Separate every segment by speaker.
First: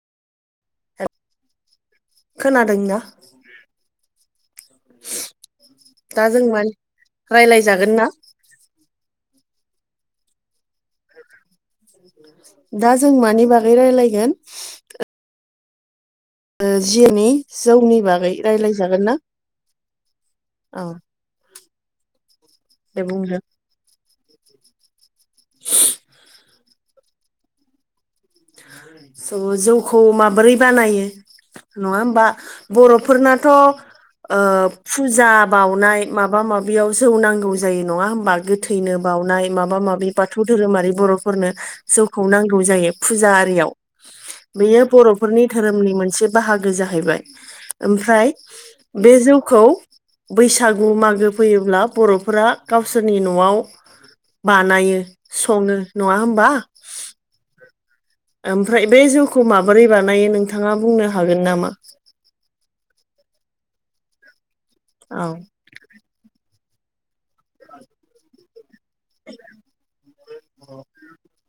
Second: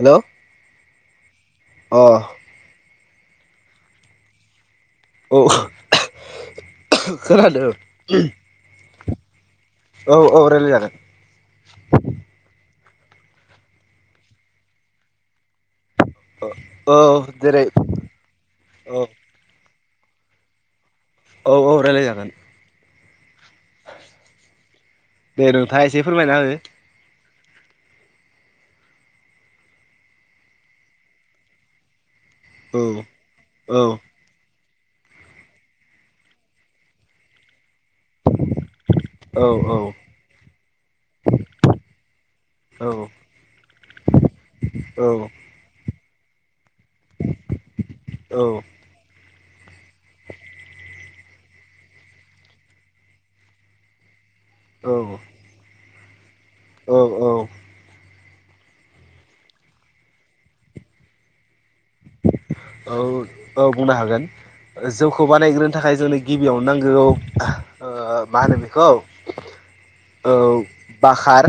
Speaker 1: [inaudible] हेल'
Speaker 2: [unintelligible] खोनादोंना?
Speaker 1: औ
Speaker 2: दा जों मान
Speaker 1: खोनादों
Speaker 2: रायलायजागोन ना?
Speaker 1: औ औ रायलायजागोन
Speaker 2: दा जों मानि बागै रायलायगोन? ओ
Speaker 1: औ
Speaker 2: जेनि
Speaker 1: जेरै
Speaker 2: जौनि बागै
Speaker 1: औ
Speaker 2: रायलायजागोन ना औ
Speaker 1: औ औ रायलायजागोन
Speaker 2: दे बुंदो।
Speaker 1: दे नोंथाङा एसे फोरमायना हो
Speaker 2: स' जौखौ माबोरै बानायो नङा होमबा
Speaker 1: हो
Speaker 2: बर'फोरनाथ' ओ
Speaker 1: औ
Speaker 2: फुजा बाउनाय माबा माबियाव जौ नांगौ जायो नङा होमबा गोथैनो बावनाय
Speaker 1: औ
Speaker 2: माबा माबि बाथौ धोरोमारि बर'फोरनो जौखौ नांगौ
Speaker 1: औ
Speaker 2: जायो फुजा आरियाव बेयो बर'फोरनि धोरोमनि मोनसे बाहाग गो जाहैबाय ओमफ्राय बे जौ खौ बैसागु मागो फैयोब्ला बर'फोरा गावसोरनि न'आव बानायो सङो नङा होम
Speaker 1: औ औ
Speaker 2: ओमफ्राय बे जौखौ माबोरै बानायो नोंथाङा बुंनो हागोन नामा?
Speaker 1: औ औ बुंनो हागोन जौखौ
Speaker 2: औ
Speaker 1: बानायग्रोनो थाखाय जोंनो गिब बियावनो नांगौ ओ मा होनो बिखौ। औ बाखार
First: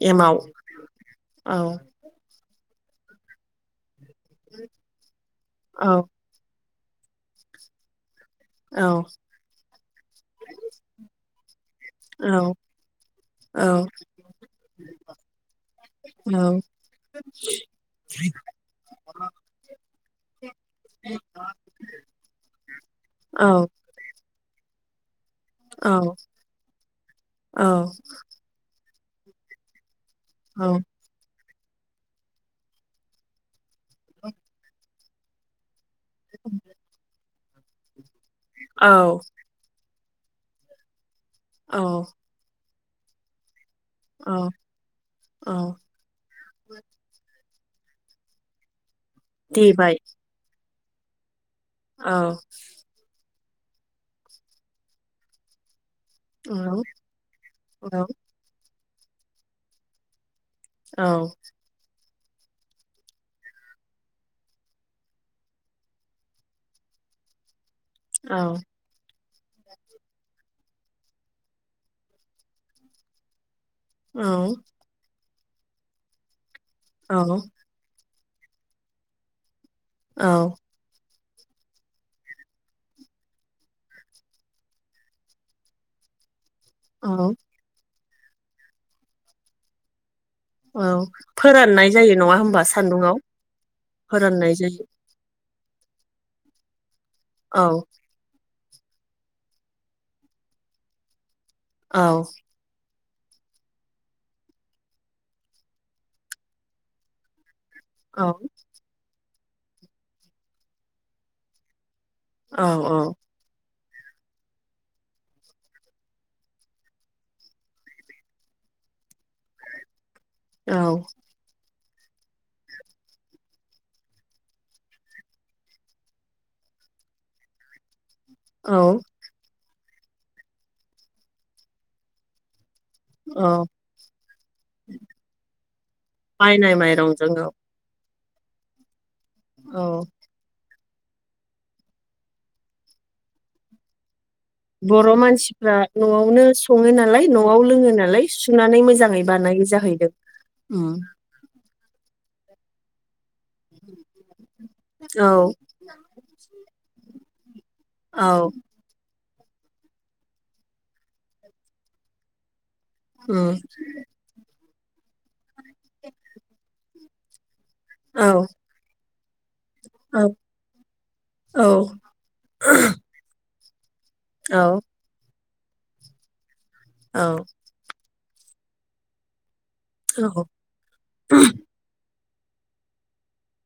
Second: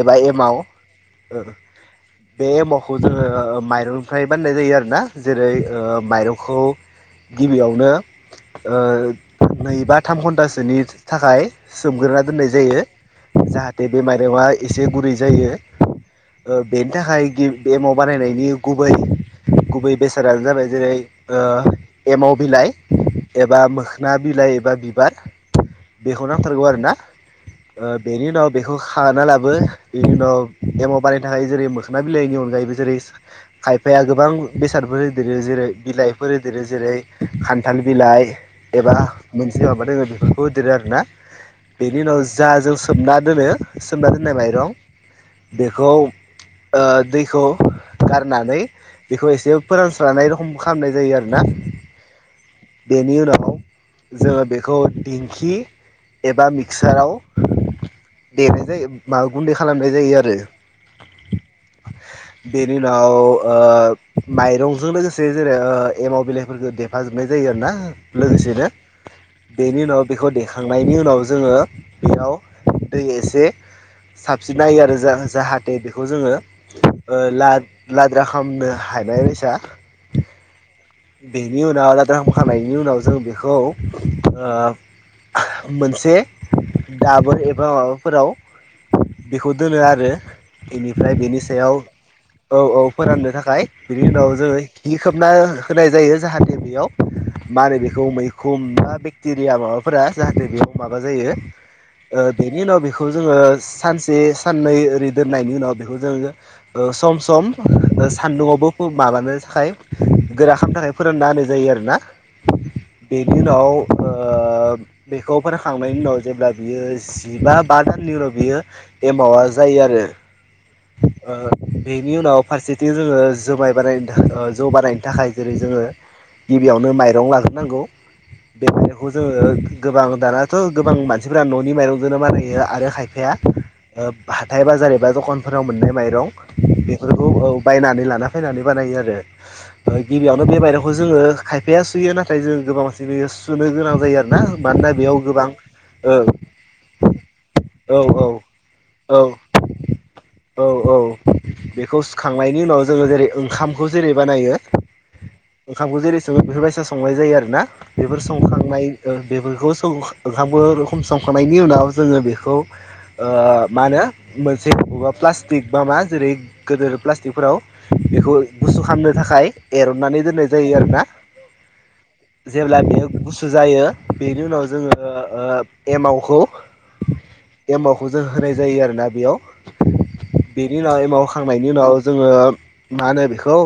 Speaker 1: एबा एमाव
Speaker 2: औ
Speaker 1: बे एमावखौ जोङो माइरंनिफ्राय बाननाय जायो आरोना जेरै ओ
Speaker 2: औ
Speaker 1: माइरंखौ गिबियावनो ओ
Speaker 2: औ
Speaker 1: नै बा थाम घन्टासोनि थाखाय । सोमग्रोना
Speaker 2: औ
Speaker 1: दोननाय जायो। जाहाते बे माइर'ङा एसे गुरै जायो
Speaker 2: औ
Speaker 1: ओ बेनि थाखाय गिब एमाव बानायनायनि गुबै गुबै बेसादानो जाबाय जेरै ओ एमाव बिलाइ
Speaker 2: औ
Speaker 1: एबा मोखना बिलाइ एबा बि बार बेखौ नांथारगौ आरोना
Speaker 2: औ
Speaker 1: ओ बेनि उनाव बेखौ खानालाबो बिनि उनाव एमाव बानायनो थाखाय जेरै मोखना बिलाइनि अनगायैबो जेरै खायफाया गोबां बेसादफोर होदेरो जेरै बिलाइफोर होदेरो जेरै खान्थाल बिलाइ एबा मोनसे माबा दोङो बेफोरखौ होदेरो आरोना
Speaker 2: औ
Speaker 1: बेनि उनाव जा जों सोमना दोनो सोमना दोननाय माइरं
Speaker 2: औ
Speaker 1: बेखौ ओ दै खौ गारनानै बेखौ एसे
Speaker 2: देबाय
Speaker 1: फोरानस्रानाय रखम खामनाय जायो आरोना
Speaker 2: औ
Speaker 1: । बेनि उनाव जोङो बेखौ दिंखि एबा
Speaker 2: औ
Speaker 1: मिक्साराव
Speaker 2: औ
Speaker 1: देनाय जायो माबा गुन्दै खालामनाय जायो आरो ।
Speaker 2: औ।
Speaker 1: बेनि उनाव ओ माइरंजों लोगोसे जेरै एमाव बिलाइफोरखौ देफाजोबनाय जायो । जायो आरोना
Speaker 2: औ
Speaker 1: लोगोसेनो । बेनि उनाव बेखौ देखांनायनि उनाव जोङो बेयाव दै एसे ।
Speaker 2: औ
Speaker 1: साबसिन नायो आरो जा जाहाथे बेखौ जोङो ओ ला ला [unintelligible]
Speaker 2: औ।
Speaker 1: बेनि उनाव राद्रां फानायनि उनाव जों बेखौ ओ मोनसे। दाबो एबा माबाफोराव बेखौ दोनो आरो ।
Speaker 2: औ
Speaker 1: बेनिफ्राय बेनि सायाव
Speaker 2: फोराननाय जायो नङा
Speaker 1: औ
Speaker 2: होमबा
Speaker 1: औ
Speaker 2: सान्दुङाव
Speaker 1: फोराननो थाखाय बिनि उनाव
Speaker 2: फोराननाय
Speaker 1: जोङो
Speaker 2: जायो
Speaker 1: खि खोबना होनाय जायो जाहाथे बेयाव
Speaker 2: औ
Speaker 1: मारै बेखौ मै खुमा बेक्टेरिया माबाफोरा जाहाथे बेयाव माबा जायो
Speaker 2: औ
Speaker 1: बेनि उनाव बेखौ -खौ जोङो सानसे साननै ओरै दोननायनि उनाव बेखौ जोङो सम सम
Speaker 2: औ
Speaker 1: सान्दुंङावबो माबानो थाखाय गोरा खालामनो थाखाय फोरानना होनाय जायो आरोना
Speaker 2: औ
Speaker 1: बेनि उनाव ओ बेखौ फोराखांनायनि उनाव जेब्ला बियो जिबा बा दाननिल' बियो एमावा जायो आरो
Speaker 2: औ।
Speaker 1: ओ बेनि उनाव फारसेथिं जोङो जुमाय बानायनो थाखाय जौ बानायनो थाखाय जेरै जोङो गिबियावनो माइरं लाग्रोनांगौ बे
Speaker 2: औ
Speaker 1: माइरंखौ जोङो गोबां दानाथ' गोबां मानसिफोरा न'नि माइरंजोंनो बानायो आरो खायफाया
Speaker 2: औ
Speaker 1: ओ हाथाय बाजार एबा द'खान फोराव मोननाय माइरं
Speaker 2: बायनाय
Speaker 1: बेफोरखौ
Speaker 2: माइरंजों औ
Speaker 1: बायनानै औ लाना फैनानै बानायो आरो
Speaker 2: औ
Speaker 1: । गिबियावनो बे बाइरंखौ जोङो खायफाया सुयो नाथाय जों गोबां मानसि बेयो सुनो गोनां जायो आरो ।
Speaker 2: बर' मानसिफ्रा न'आवनो सङो नालाय न'आव लोङो
Speaker 1: औ
Speaker 2: नालाय सुनानै
Speaker 1: औ
Speaker 2: मोजाङै बानाय यो जाहैदों ।
Speaker 1: औ औ बेखौ सुखांनायनि उनाव जोङो जेरै- ओंखामखौ जेरै बानायो
Speaker 2: औ
Speaker 1: ओंखामखौ जेरै सङो बेफोरबायसा संनाय जायो आरो ना । बेफोर
Speaker 2: औ
Speaker 1: संखांनाय ओ बेफोरखौ सं ओंखामखौ बेफोरखम संखांनायनि उनाव जोङो बेखौ ओ
Speaker 2: उम
Speaker 1: मा होनो मोनसे बबेबा प्लास्टिक बा मा जेरै गोदोर प्लास् खथिफोराव
Speaker 2: औ
Speaker 1: बेखौ गुसु खालामामनो थाखाय
Speaker 2: औ
Speaker 1: एरननानै दोननाय जायो आरो ना । जेब्ला बेयो गुसु जायो बेनि
Speaker 2: औ
Speaker 1: उनाव जोङो ओ एमावखौ
Speaker 2: औ
Speaker 1: खौ जों होनाय जायो आरोना बेयाव
Speaker 2: औ
Speaker 1: बेनि उनाव एमाव‌ होखांनायनि उनाव जोङो मा होनो बेखौ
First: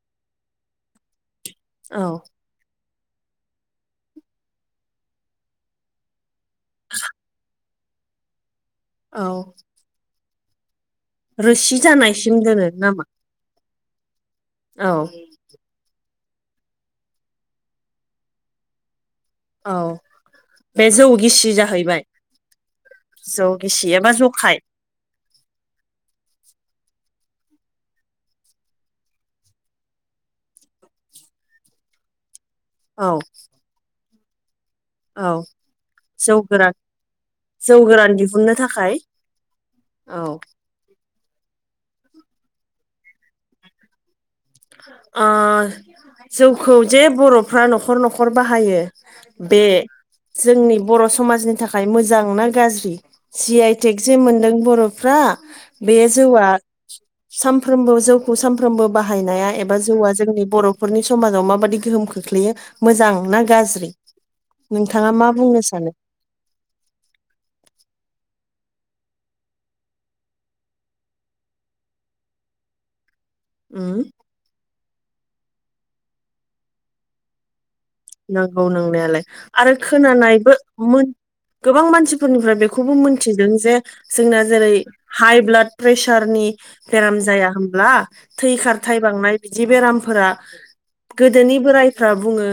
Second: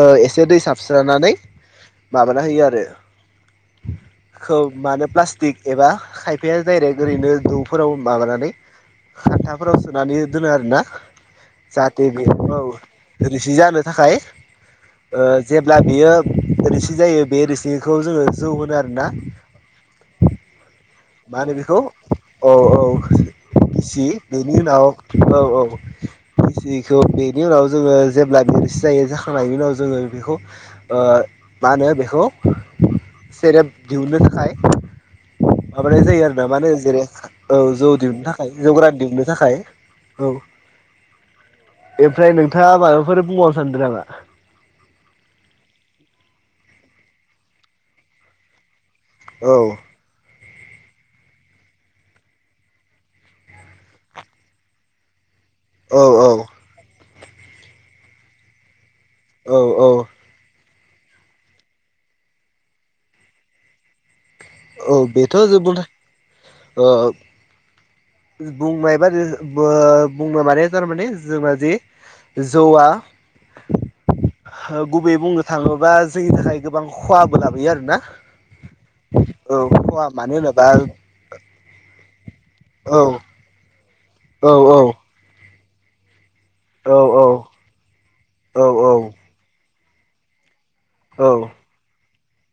Speaker 1: ओ एसे दै साबस्रनानै
Speaker 2: औ
Speaker 1: माबाना होयो आरो ।
Speaker 2: [inaudible]
Speaker 1: खौ मा होनो प्लास्टिक एबा खायफाया दायरेक्ट ओरैनो दौ फोराव माबानानै
Speaker 2: औ
Speaker 1: हाथाफोराव सोनानै दोनो आरोना
Speaker 2: रोसि
Speaker 1: जाहाथे बे
Speaker 2: जानायसिम दोनो नामा
Speaker 1: औ रोसि जानो थाखाय
Speaker 2: औ
Speaker 1: ओ जेब्ला बियो रिसि जायो बे रिसिखौ जोङो जौ होनो आरो ना ।
Speaker 2: औ बे जौ गिसि
Speaker 1: होनो बेखौ
Speaker 2: जाहैबाय ।जौ गिसिया
Speaker 1: बि बेनि उनाव औ औ बेखौ बेनि उनाव जोङो जेब्ला बे रोसि जायो जाखांनायनि उनाव जोङो बेखौ ओ मा होनो बेखौ
Speaker 2: औ
Speaker 1: सेरेब दिहुननो थाखाय
Speaker 2: औ
Speaker 1: माबानाय जायो आरो
Speaker 2: जौ
Speaker 1: ना माने
Speaker 2: गोरान
Speaker 1: जेरै औ जौ दिहुननो थाखाय जौ गोरान दिहुननो थाखाय औ ओमफ्राय नोंथाङा माबाफोर बुंबावनो सानदों नामा?
Speaker 2: ओ जौखौ जे बर'फ्रा न'खर-न'खर बाहायो
Speaker 1: औ
Speaker 2: बे जोंनि बर' समाजनि थाखाय मोजां ना गाज्रि? जि आइ टेक जे मोनदों बर'फ्रा बे
Speaker 1: औ औ
Speaker 2: जौआ सानफ्रोमबो जौखौ सानफ्रोमबो बाहायनाय
Speaker 1: औ
Speaker 2: एबा
Speaker 1: औ
Speaker 2: जौआ जोंनि बर'फोरनि समाजाव माबादि गोहोम खोख्लैयो मोजां ना गाज्रि?
Speaker 1: औ
Speaker 2: नोंथाङा मा
Speaker 1: बेथ'
Speaker 2: बुंनो
Speaker 1: जोबबाथाय
Speaker 2: सानो
Speaker 1: ओ बुंबाय एबा ओ बो बुंनो माने थारमाने जोंना जे जौ आ
Speaker 2: उम
Speaker 1: गुबैयै बुंनो थाङोबा जोंनि थाखाय गोबां खहाबो लाबोयो आरो
Speaker 2: नंगौ नंनायालाय आरो
Speaker 1: खहा मानो
Speaker 2: खोनानायबो
Speaker 1: होनोबा
Speaker 2: मोन गोबां मानसिफोरनिफ्राय बे बे खौबो
Speaker 1: औ
Speaker 2: मिथिदों जे जोंना
Speaker 1: औ
Speaker 2: जेरै हाइ ब्लाड प्रेसारनि
Speaker 1: औ
Speaker 2: बेराम जाया होनोमब्ला? थै
Speaker 1: औ
Speaker 2: खारथाय बांनाय बिदि बेरामफोरा गोदोनि बोरायफ्रा बुङो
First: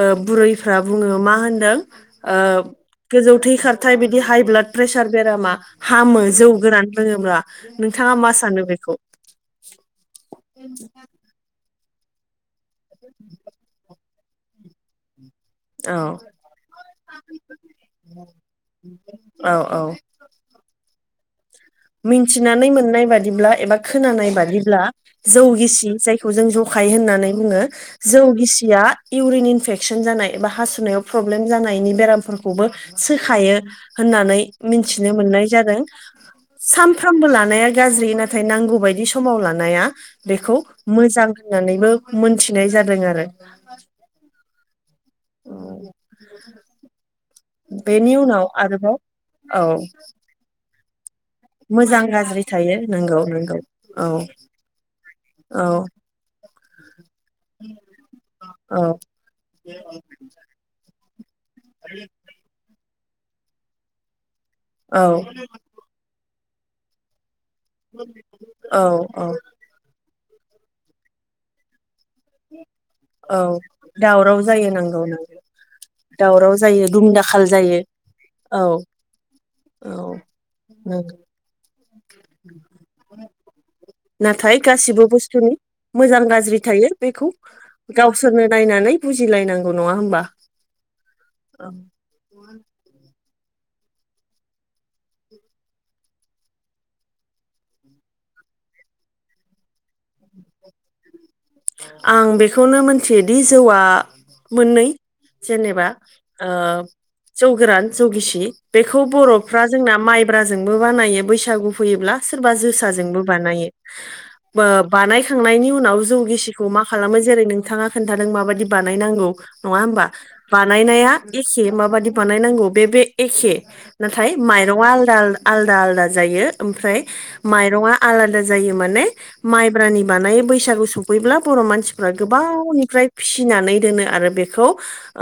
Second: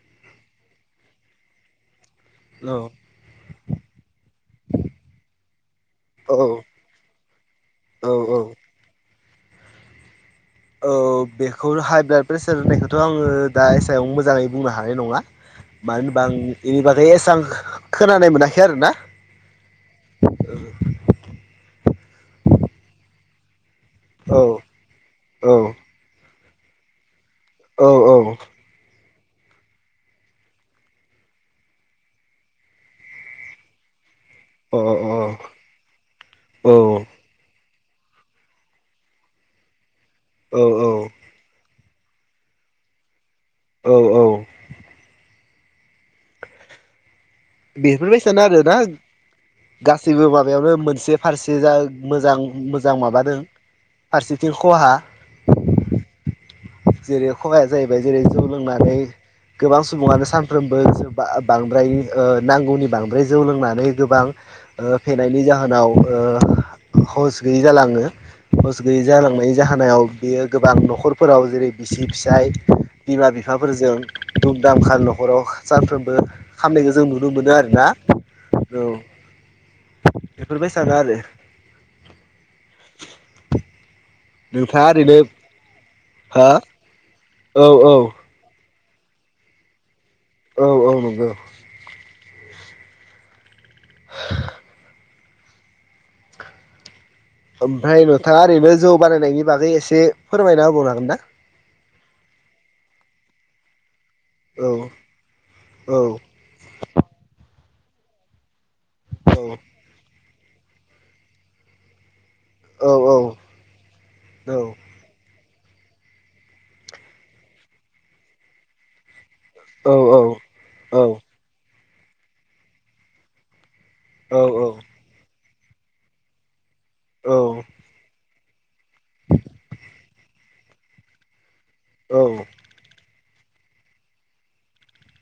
Speaker 2: ओ बुरैफ्रा बुङो मा होनदों ओ
Speaker 1: औ
Speaker 2: गोजौ थै खारथाय बिदि हाइ ब्लाद प्रेसार बेरामा हामो
Speaker 1: औ
Speaker 2: जौ गोरान लोङोब्ला नों नोंथाङा मा
Speaker 1: औ
Speaker 2: सानो बेखौ?
Speaker 1: औ बेखौ हाइ ब्लाड प्रेसार होननायखौथ' आङो दा सायाव मोजाङै बुंनो हानाय नङा ।
Speaker 2: औ
Speaker 1: मानो होनबा आं बेनि बागै एसां खोनानाय मोनाखै आरो ना
Speaker 2: औ
Speaker 1: ।
Speaker 2: [inaudible] मिथिनानै मोननाय बादिब्ला एबा खोनानाय
Speaker 1: औ
Speaker 2: बादिब्ला जौ
Speaker 1: औ
Speaker 2: गिसि जायखौ जों जौ खाय होननानै बुङो
Speaker 1: औ औ
Speaker 2: जौ गिसिया इउरिन इनफेकसन जानाय बा हासुनायाव प्रब्लेम जानायनि बेरामफोरखौबो सोखायो होननानै
Speaker 1: अ
Speaker 2: मिथिनो मोननाय जादों
Speaker 1: औ
Speaker 2: सानफ्रोमबो लानाय गाज्रि नाथाय नांगौ बादि समाव लानाया बेखौ
Speaker 1: औ
Speaker 2: मोजां होननानैबो मोनथिनाय जादों आरो
Speaker 1: औ औ
Speaker 2: औ [unintelligible]
Speaker 1: बेफोरबायसयानो आरोना
Speaker 2: औ
Speaker 1: गासैबो माबायावनो मोनसे फारसे जा
Speaker 2: मोजां गाज्रि थायो
Speaker 1: मोजां
Speaker 2: नंगौ
Speaker 1: माबादों
Speaker 2: नंगौ औ
Speaker 1: फारसेथिं खहा
Speaker 2: औ
Speaker 1: जेरै खहाया जाहैबाय जेरै जौ
Speaker 2: औ
Speaker 1: लोंनानै गोबां सुबुङानो सानफ्रोमबो बांद्राय नांगौनि बांद्राय जौ लोंनानै गोबां
Speaker 2: औ
Speaker 1: फेनायनि जाहोनाव हुस गैयै जालाङो हुस
Speaker 2: औ
Speaker 1: गैयै
Speaker 2: औ
Speaker 1: जालांनाय जाहोनाव बियो गोबां न'खरफोराव जेरै बिसि फिसाय बिमा
Speaker 2: औ
Speaker 1: बिफाफोरजों
Speaker 2: दावराव
Speaker 1: दुम
Speaker 2: जायो
Speaker 1: दामखा
Speaker 2: नांगौ नंगौ
Speaker 1: न'खराव सानफ्रोमबो
Speaker 2: दावराव जायो
Speaker 1: खामनायखौ जों
Speaker 2: दुम
Speaker 1: नुनो
Speaker 2: दाखाल
Speaker 1: मोनो
Speaker 2: जायो
Speaker 1: आरोना औ
Speaker 2: औ
Speaker 1: बेफोरबायसानो
Speaker 2: [unintelligible]
Speaker 1: आरो
Speaker 2: नाथाय
Speaker 1: नोंथाङा
Speaker 2: गासिबो
Speaker 1: ओरैनो
Speaker 2: बुस्थुनि मोजां
Speaker 1: हा
Speaker 2: गाज्रि थायो बेखौ
Speaker 1: औ औ
Speaker 2: गावसोरनो नायनानै बुजिलायनांगौ नङा होनबा
Speaker 1: औ औ नंगौ
Speaker 2: म [inaudible]
Speaker 1: [inaudible] ओमफ्राय नोंथाङा ओरैनो जौ बानायनायनि बागै एसे फोरमायना होबावनो हागोनदा
Speaker 2: आं बेखौनो मिथियो दि जौआ
Speaker 1: औ
Speaker 2: मोननै जेनेबा
Speaker 1: औ
Speaker 2: ओ जौ गोरान जौ गिसि बेखौ
Speaker 1: औ
Speaker 2: बर'फ्रा जोंना माइब्राजोंबो बानायो बैसागु फैयोब्ला सोरबा
Speaker 1: औ
Speaker 2: जोसाजोंबो बानायो
Speaker 1: औ
Speaker 2: बानायखांनायनि उनाव जौ गिसि खौ मा खालामो जेरै नोंथाङा खोन्थादों माबायदि बानायनांगौ नङा
Speaker 1: औ
Speaker 2: होमबा
Speaker 1: औ
Speaker 2: बानायनाया एखे माबादि बानायनांगौ बे बे एखे नाथाय माइरङा आलादा आलादा आलदा जायो ओमफ्राय माइरङा आलादा जायो माने माइब्रानि बानायो बैसागु सफैब्ला बर' मानसिफ्रा गोबावनिफ्राय फिसिनानै दोनो आरो बेखौ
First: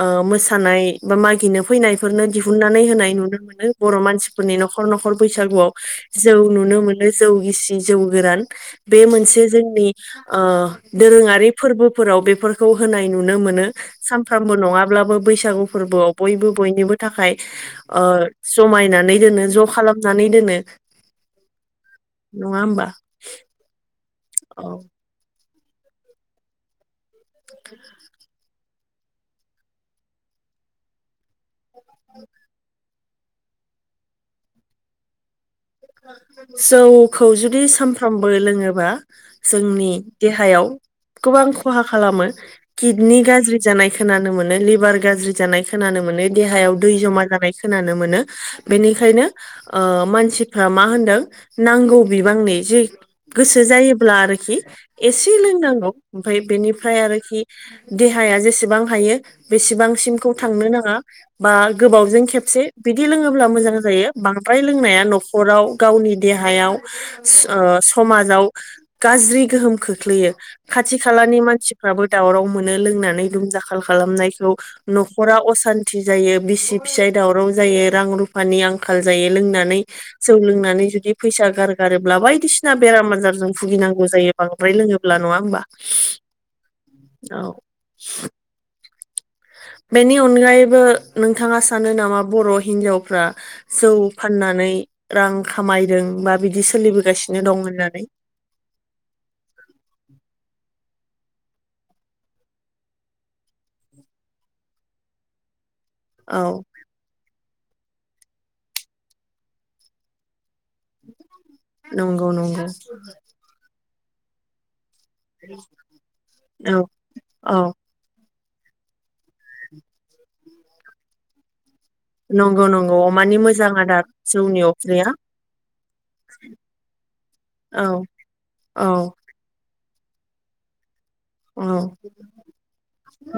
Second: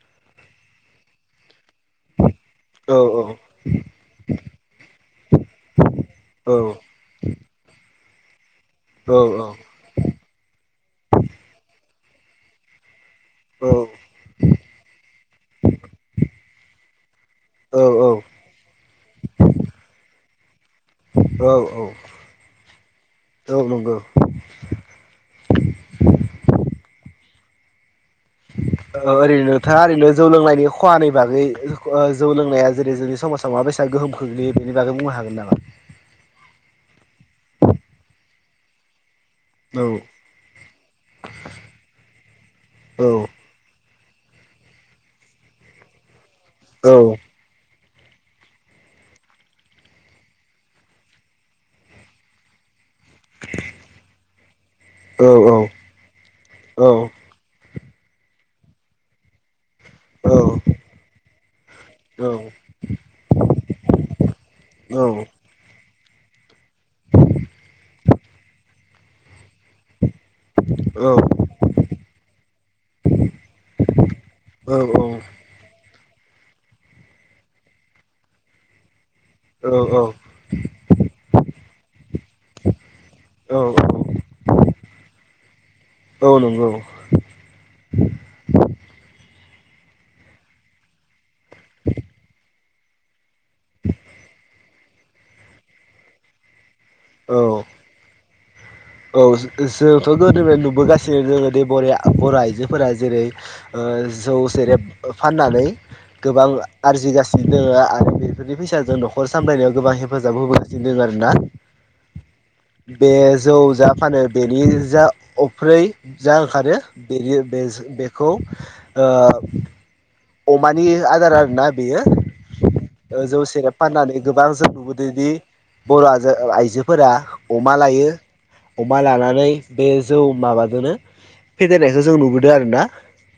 Speaker 2: ओ मोसानाय बा मागिनो फैनायफोरनो दिहुननानै होनाय नुनो मोनो। बर' मानसिफोरनि न'खर न'खर बैसागुआव जौ नुनो नुनो मोनो जौ गिसि, जौ गोरान। बे मोनसे जोंनि दोरोङारि फोरबोफोराव बेफोरखौ होनाय नुनो मोनो सानफ्रामबो नङाब्लाबो बैसागु फोरबोआव बयबो बयनिबो थाखाय ओ जायनानै दोनो ज' खालामनानै दोनो।
Speaker 1: औ औ
Speaker 2: नङा होमबा
Speaker 1: औ नंगौ।
Speaker 2: औ
Speaker 1: [inaudible]
Speaker 2: [inaudible]
Speaker 1: ओरैनो नोंथाङा ओरैनो जौ लोंनायनि खहानि बागै जौ लोंनाया जेरै जोंनि समाजाव माबायसा गोहोम खोख्लैयो बेनि बागै बुंनो हागोन नामा
Speaker 2: जौखौ जुदि सानफ्रामबो लोङोबा
Speaker 1: औ
Speaker 2: जोंनि देहायाव गोबां खहा खालामो
Speaker 1: औ
Speaker 2: किडनि गाज्रि जानाय खोनानो मोनो लिभार गाज्रि जानाय खोनानो मोनो देहायाव दै
Speaker 1: औ
Speaker 2: जमा जानाय खोनानो मोनो बेनिखायनो ओ मानसि मा होनदों नांगौ बिबांनि जि गोसो जायोब्ला आरोखि एसे
Speaker 1: औ
Speaker 2: लोंनांगौ। ओमफ्राय
Speaker 1: औ
Speaker 2: बेनिफ्राय आरोखि देहाया जेसेबां हायो बेसेबांसिमखौ
Speaker 1: औ
Speaker 2: थांनो नाङा बा गोबावजों खेबसे बिदि लोङोब्ला मोजां जायो। बांद्राय लोंनाया न'खराव गावनि देहायाव समाजाव गाज्रि। गोहोम खोख्लैयो खाथि खालानि मानसिफ्राबो दावराव मोनो लोंनानै दुम दाखाल खालामनायखौ।
Speaker 1: औ
Speaker 2: न'खरा असान्थि। जायो बिसि फिसाय दावराव जायो, रां रुफानि आंखाल जायो,
Speaker 1: औ
Speaker 2: लोंनानै।
Speaker 1: औ
Speaker 2: जौ लोंनानै जुदि फैसा गारगारोब्ला बायदिसिना बेराम आजारजों
Speaker 1: औ औ
Speaker 2: भुगिनांगौ जायो बांद्राय लोङोब्ला नङा। होमबा
Speaker 1: औ नंगौ
Speaker 2: औ। [inaudible] बेनि अनगायैबो नोंथाङा सानो नामा बर' हिनजावफ्रा जौ फाननानै। रां खामायदों बा बिदि
Speaker 1: औ
Speaker 2: सोलिबोगासिनो दं होननानै?
Speaker 1: औ जोंथ' गोदोनिफ्रायनो नुबोगासिनो। जोङो बर' बर' आइजोफोरा जेरै जौ सेरेब फाननानै। गोबां
Speaker 2: औ
Speaker 1: आरजिगासिनो दङ आरो बेफोरनि फैसाजों न'खर सामलायनायाव गोबां हेफाजाब होबोदों। [unintelligible] आरोना
Speaker 2: नंगौ नंगौ
Speaker 1: बे जौ जा फानो बेनि जा। अफ्रै जा ओंखारो
Speaker 2: औ
Speaker 1: बेनि
Speaker 2: औ
Speaker 1: बे-बे- बेखौ।
Speaker 2: [inaudible]
Speaker 1: अमानि आदार आरो ना। बेयो
Speaker 2: नंगौ नंगौ अमानि
Speaker 1: जौ
Speaker 2: मोजां
Speaker 1: सेरेब
Speaker 2: आदार
Speaker 1: फाननानै गोबां
Speaker 2: जौनि
Speaker 1: जों
Speaker 2: अफ्रिया
Speaker 1: नुबोदोंदि। बर' आइजोफोरा अमा
Speaker 2: औ
Speaker 1: लायो
Speaker 2: औ
Speaker 1: अमा लानानै। बे जौ माबाजोनो।
Speaker 2: औ
Speaker 1: फेदेरनायखौ जों नुबोदों आरोना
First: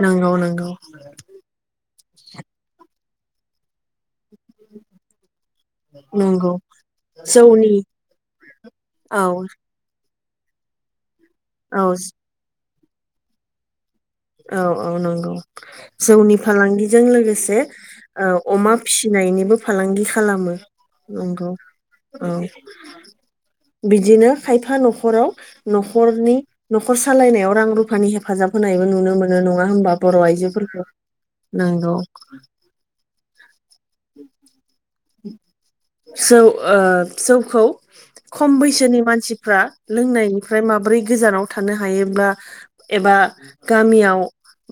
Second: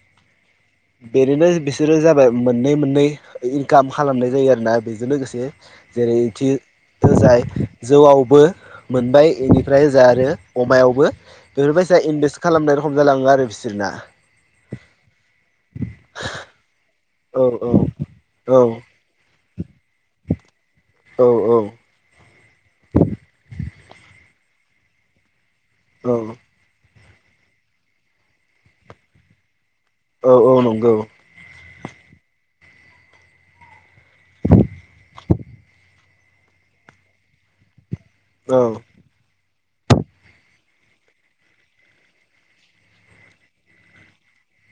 Speaker 2: नंगौ नंगौ
Speaker 1: बेनिनो। बिसोरो जाबाय मोननै मोननै। काम खालामनाय जायो आरोना बेजों लोगोसे जेरै इथि
Speaker 2: नंगौ
Speaker 1: ओजाय
Speaker 2: जौनि
Speaker 1: जौआवबो
Speaker 2: औ
Speaker 1: मोनबाय बेनिफ्राय ओजा आरो। अमायावबो
Speaker 2: औ
Speaker 1: बेफोरबायसा इनभेस्ट खालामनाय रखम जालाङो आरो बिसोरना।
Speaker 2: औ औ नंगौ जौनि फालांगि। जों
Speaker 1: औ
Speaker 2: लोगोसे
Speaker 1: औ औ
Speaker 2: अमा फिसिनायनिबो। फालांगि खालामो
Speaker 1: औ
Speaker 2: नंगौ औ बिदिनो। खायफा न'खराव
Speaker 1: औ
Speaker 2: नखरनि न'खर सालायनायाव रां रुफानि हेफाजाब होनायबो नुनो। मोनो नङा होमबा बर
Speaker 1: औ औ
Speaker 2: आइजोफोरखौ।
Speaker 1: नंगौ
Speaker 2: नोंगौ।
Speaker 1: [unintelligible]
Speaker 2: जौ ओ जौखौ खम
Speaker 1: औ
Speaker 2: बैसोनि मानसिफ्रा लोंनायनिफ्राय माबोरै गोजानाव थानो हायोब्ला एबा गामियाव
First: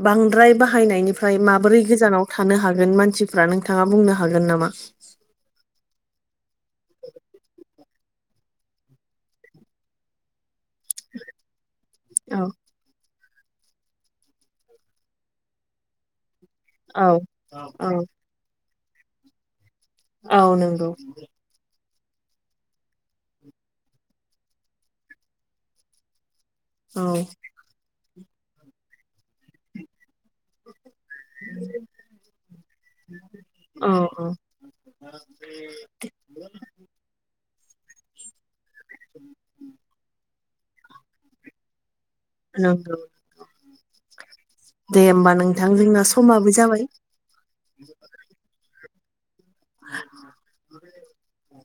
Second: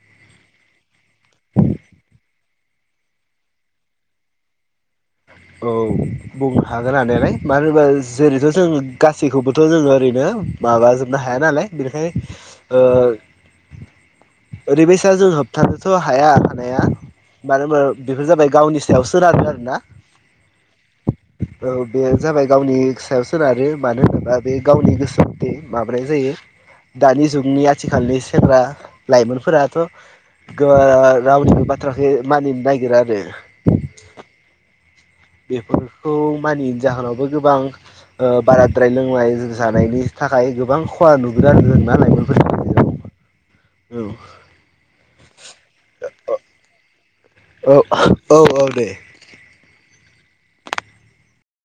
Speaker 2: बांद्राय बाहायनाय निफ्राय माबोरै गोजानाव थानो हागोन मानसिफ्रा नोंथाङा बुंनो हागोन नामा।
Speaker 1: औ। बुंनो हागोन हानायालाय मानो होनबा जेरैथ जों गासैखौबोथ जोङो ओरैनो। माबाजोबनो हाया नालाय बेनिखायनो
Speaker 2: औ
Speaker 1: ओ। ओरैबायसा जों होबथानोथ हाया। नाया
Speaker 2: औ
Speaker 1: मानो होनबा
Speaker 2: औ
Speaker 1: बेफोर जाबाय गावनि सायाव सोनारो आरोना।
Speaker 2: औ नोंगौ।
Speaker 1: औ बे जाबाय गावनि सायाव सोनारो मानो होनोब्ला बे गावनि गोसो मथे माबानाय जायो।
Speaker 2: औ
Speaker 1: दानि जुगनि आथिखालनि सेंग्रा लाइमोनफोराथ गो। बांङा रावनिबो बाथ्राखौ मानिनो नागिरा आरो।
Speaker 2: औ औ
Speaker 1: बेफोरखौ मानियैनि जाहोनावबो गोबां। ओ बाराद्राय लोंनाय जानायनि थाखाय गोबां खहा नुगोन आरो नालाय।
Speaker 2: नोंगौ दे होमबा नोंथां जोंना समाबो जाबाय।
Speaker 1: औ औ औ दे।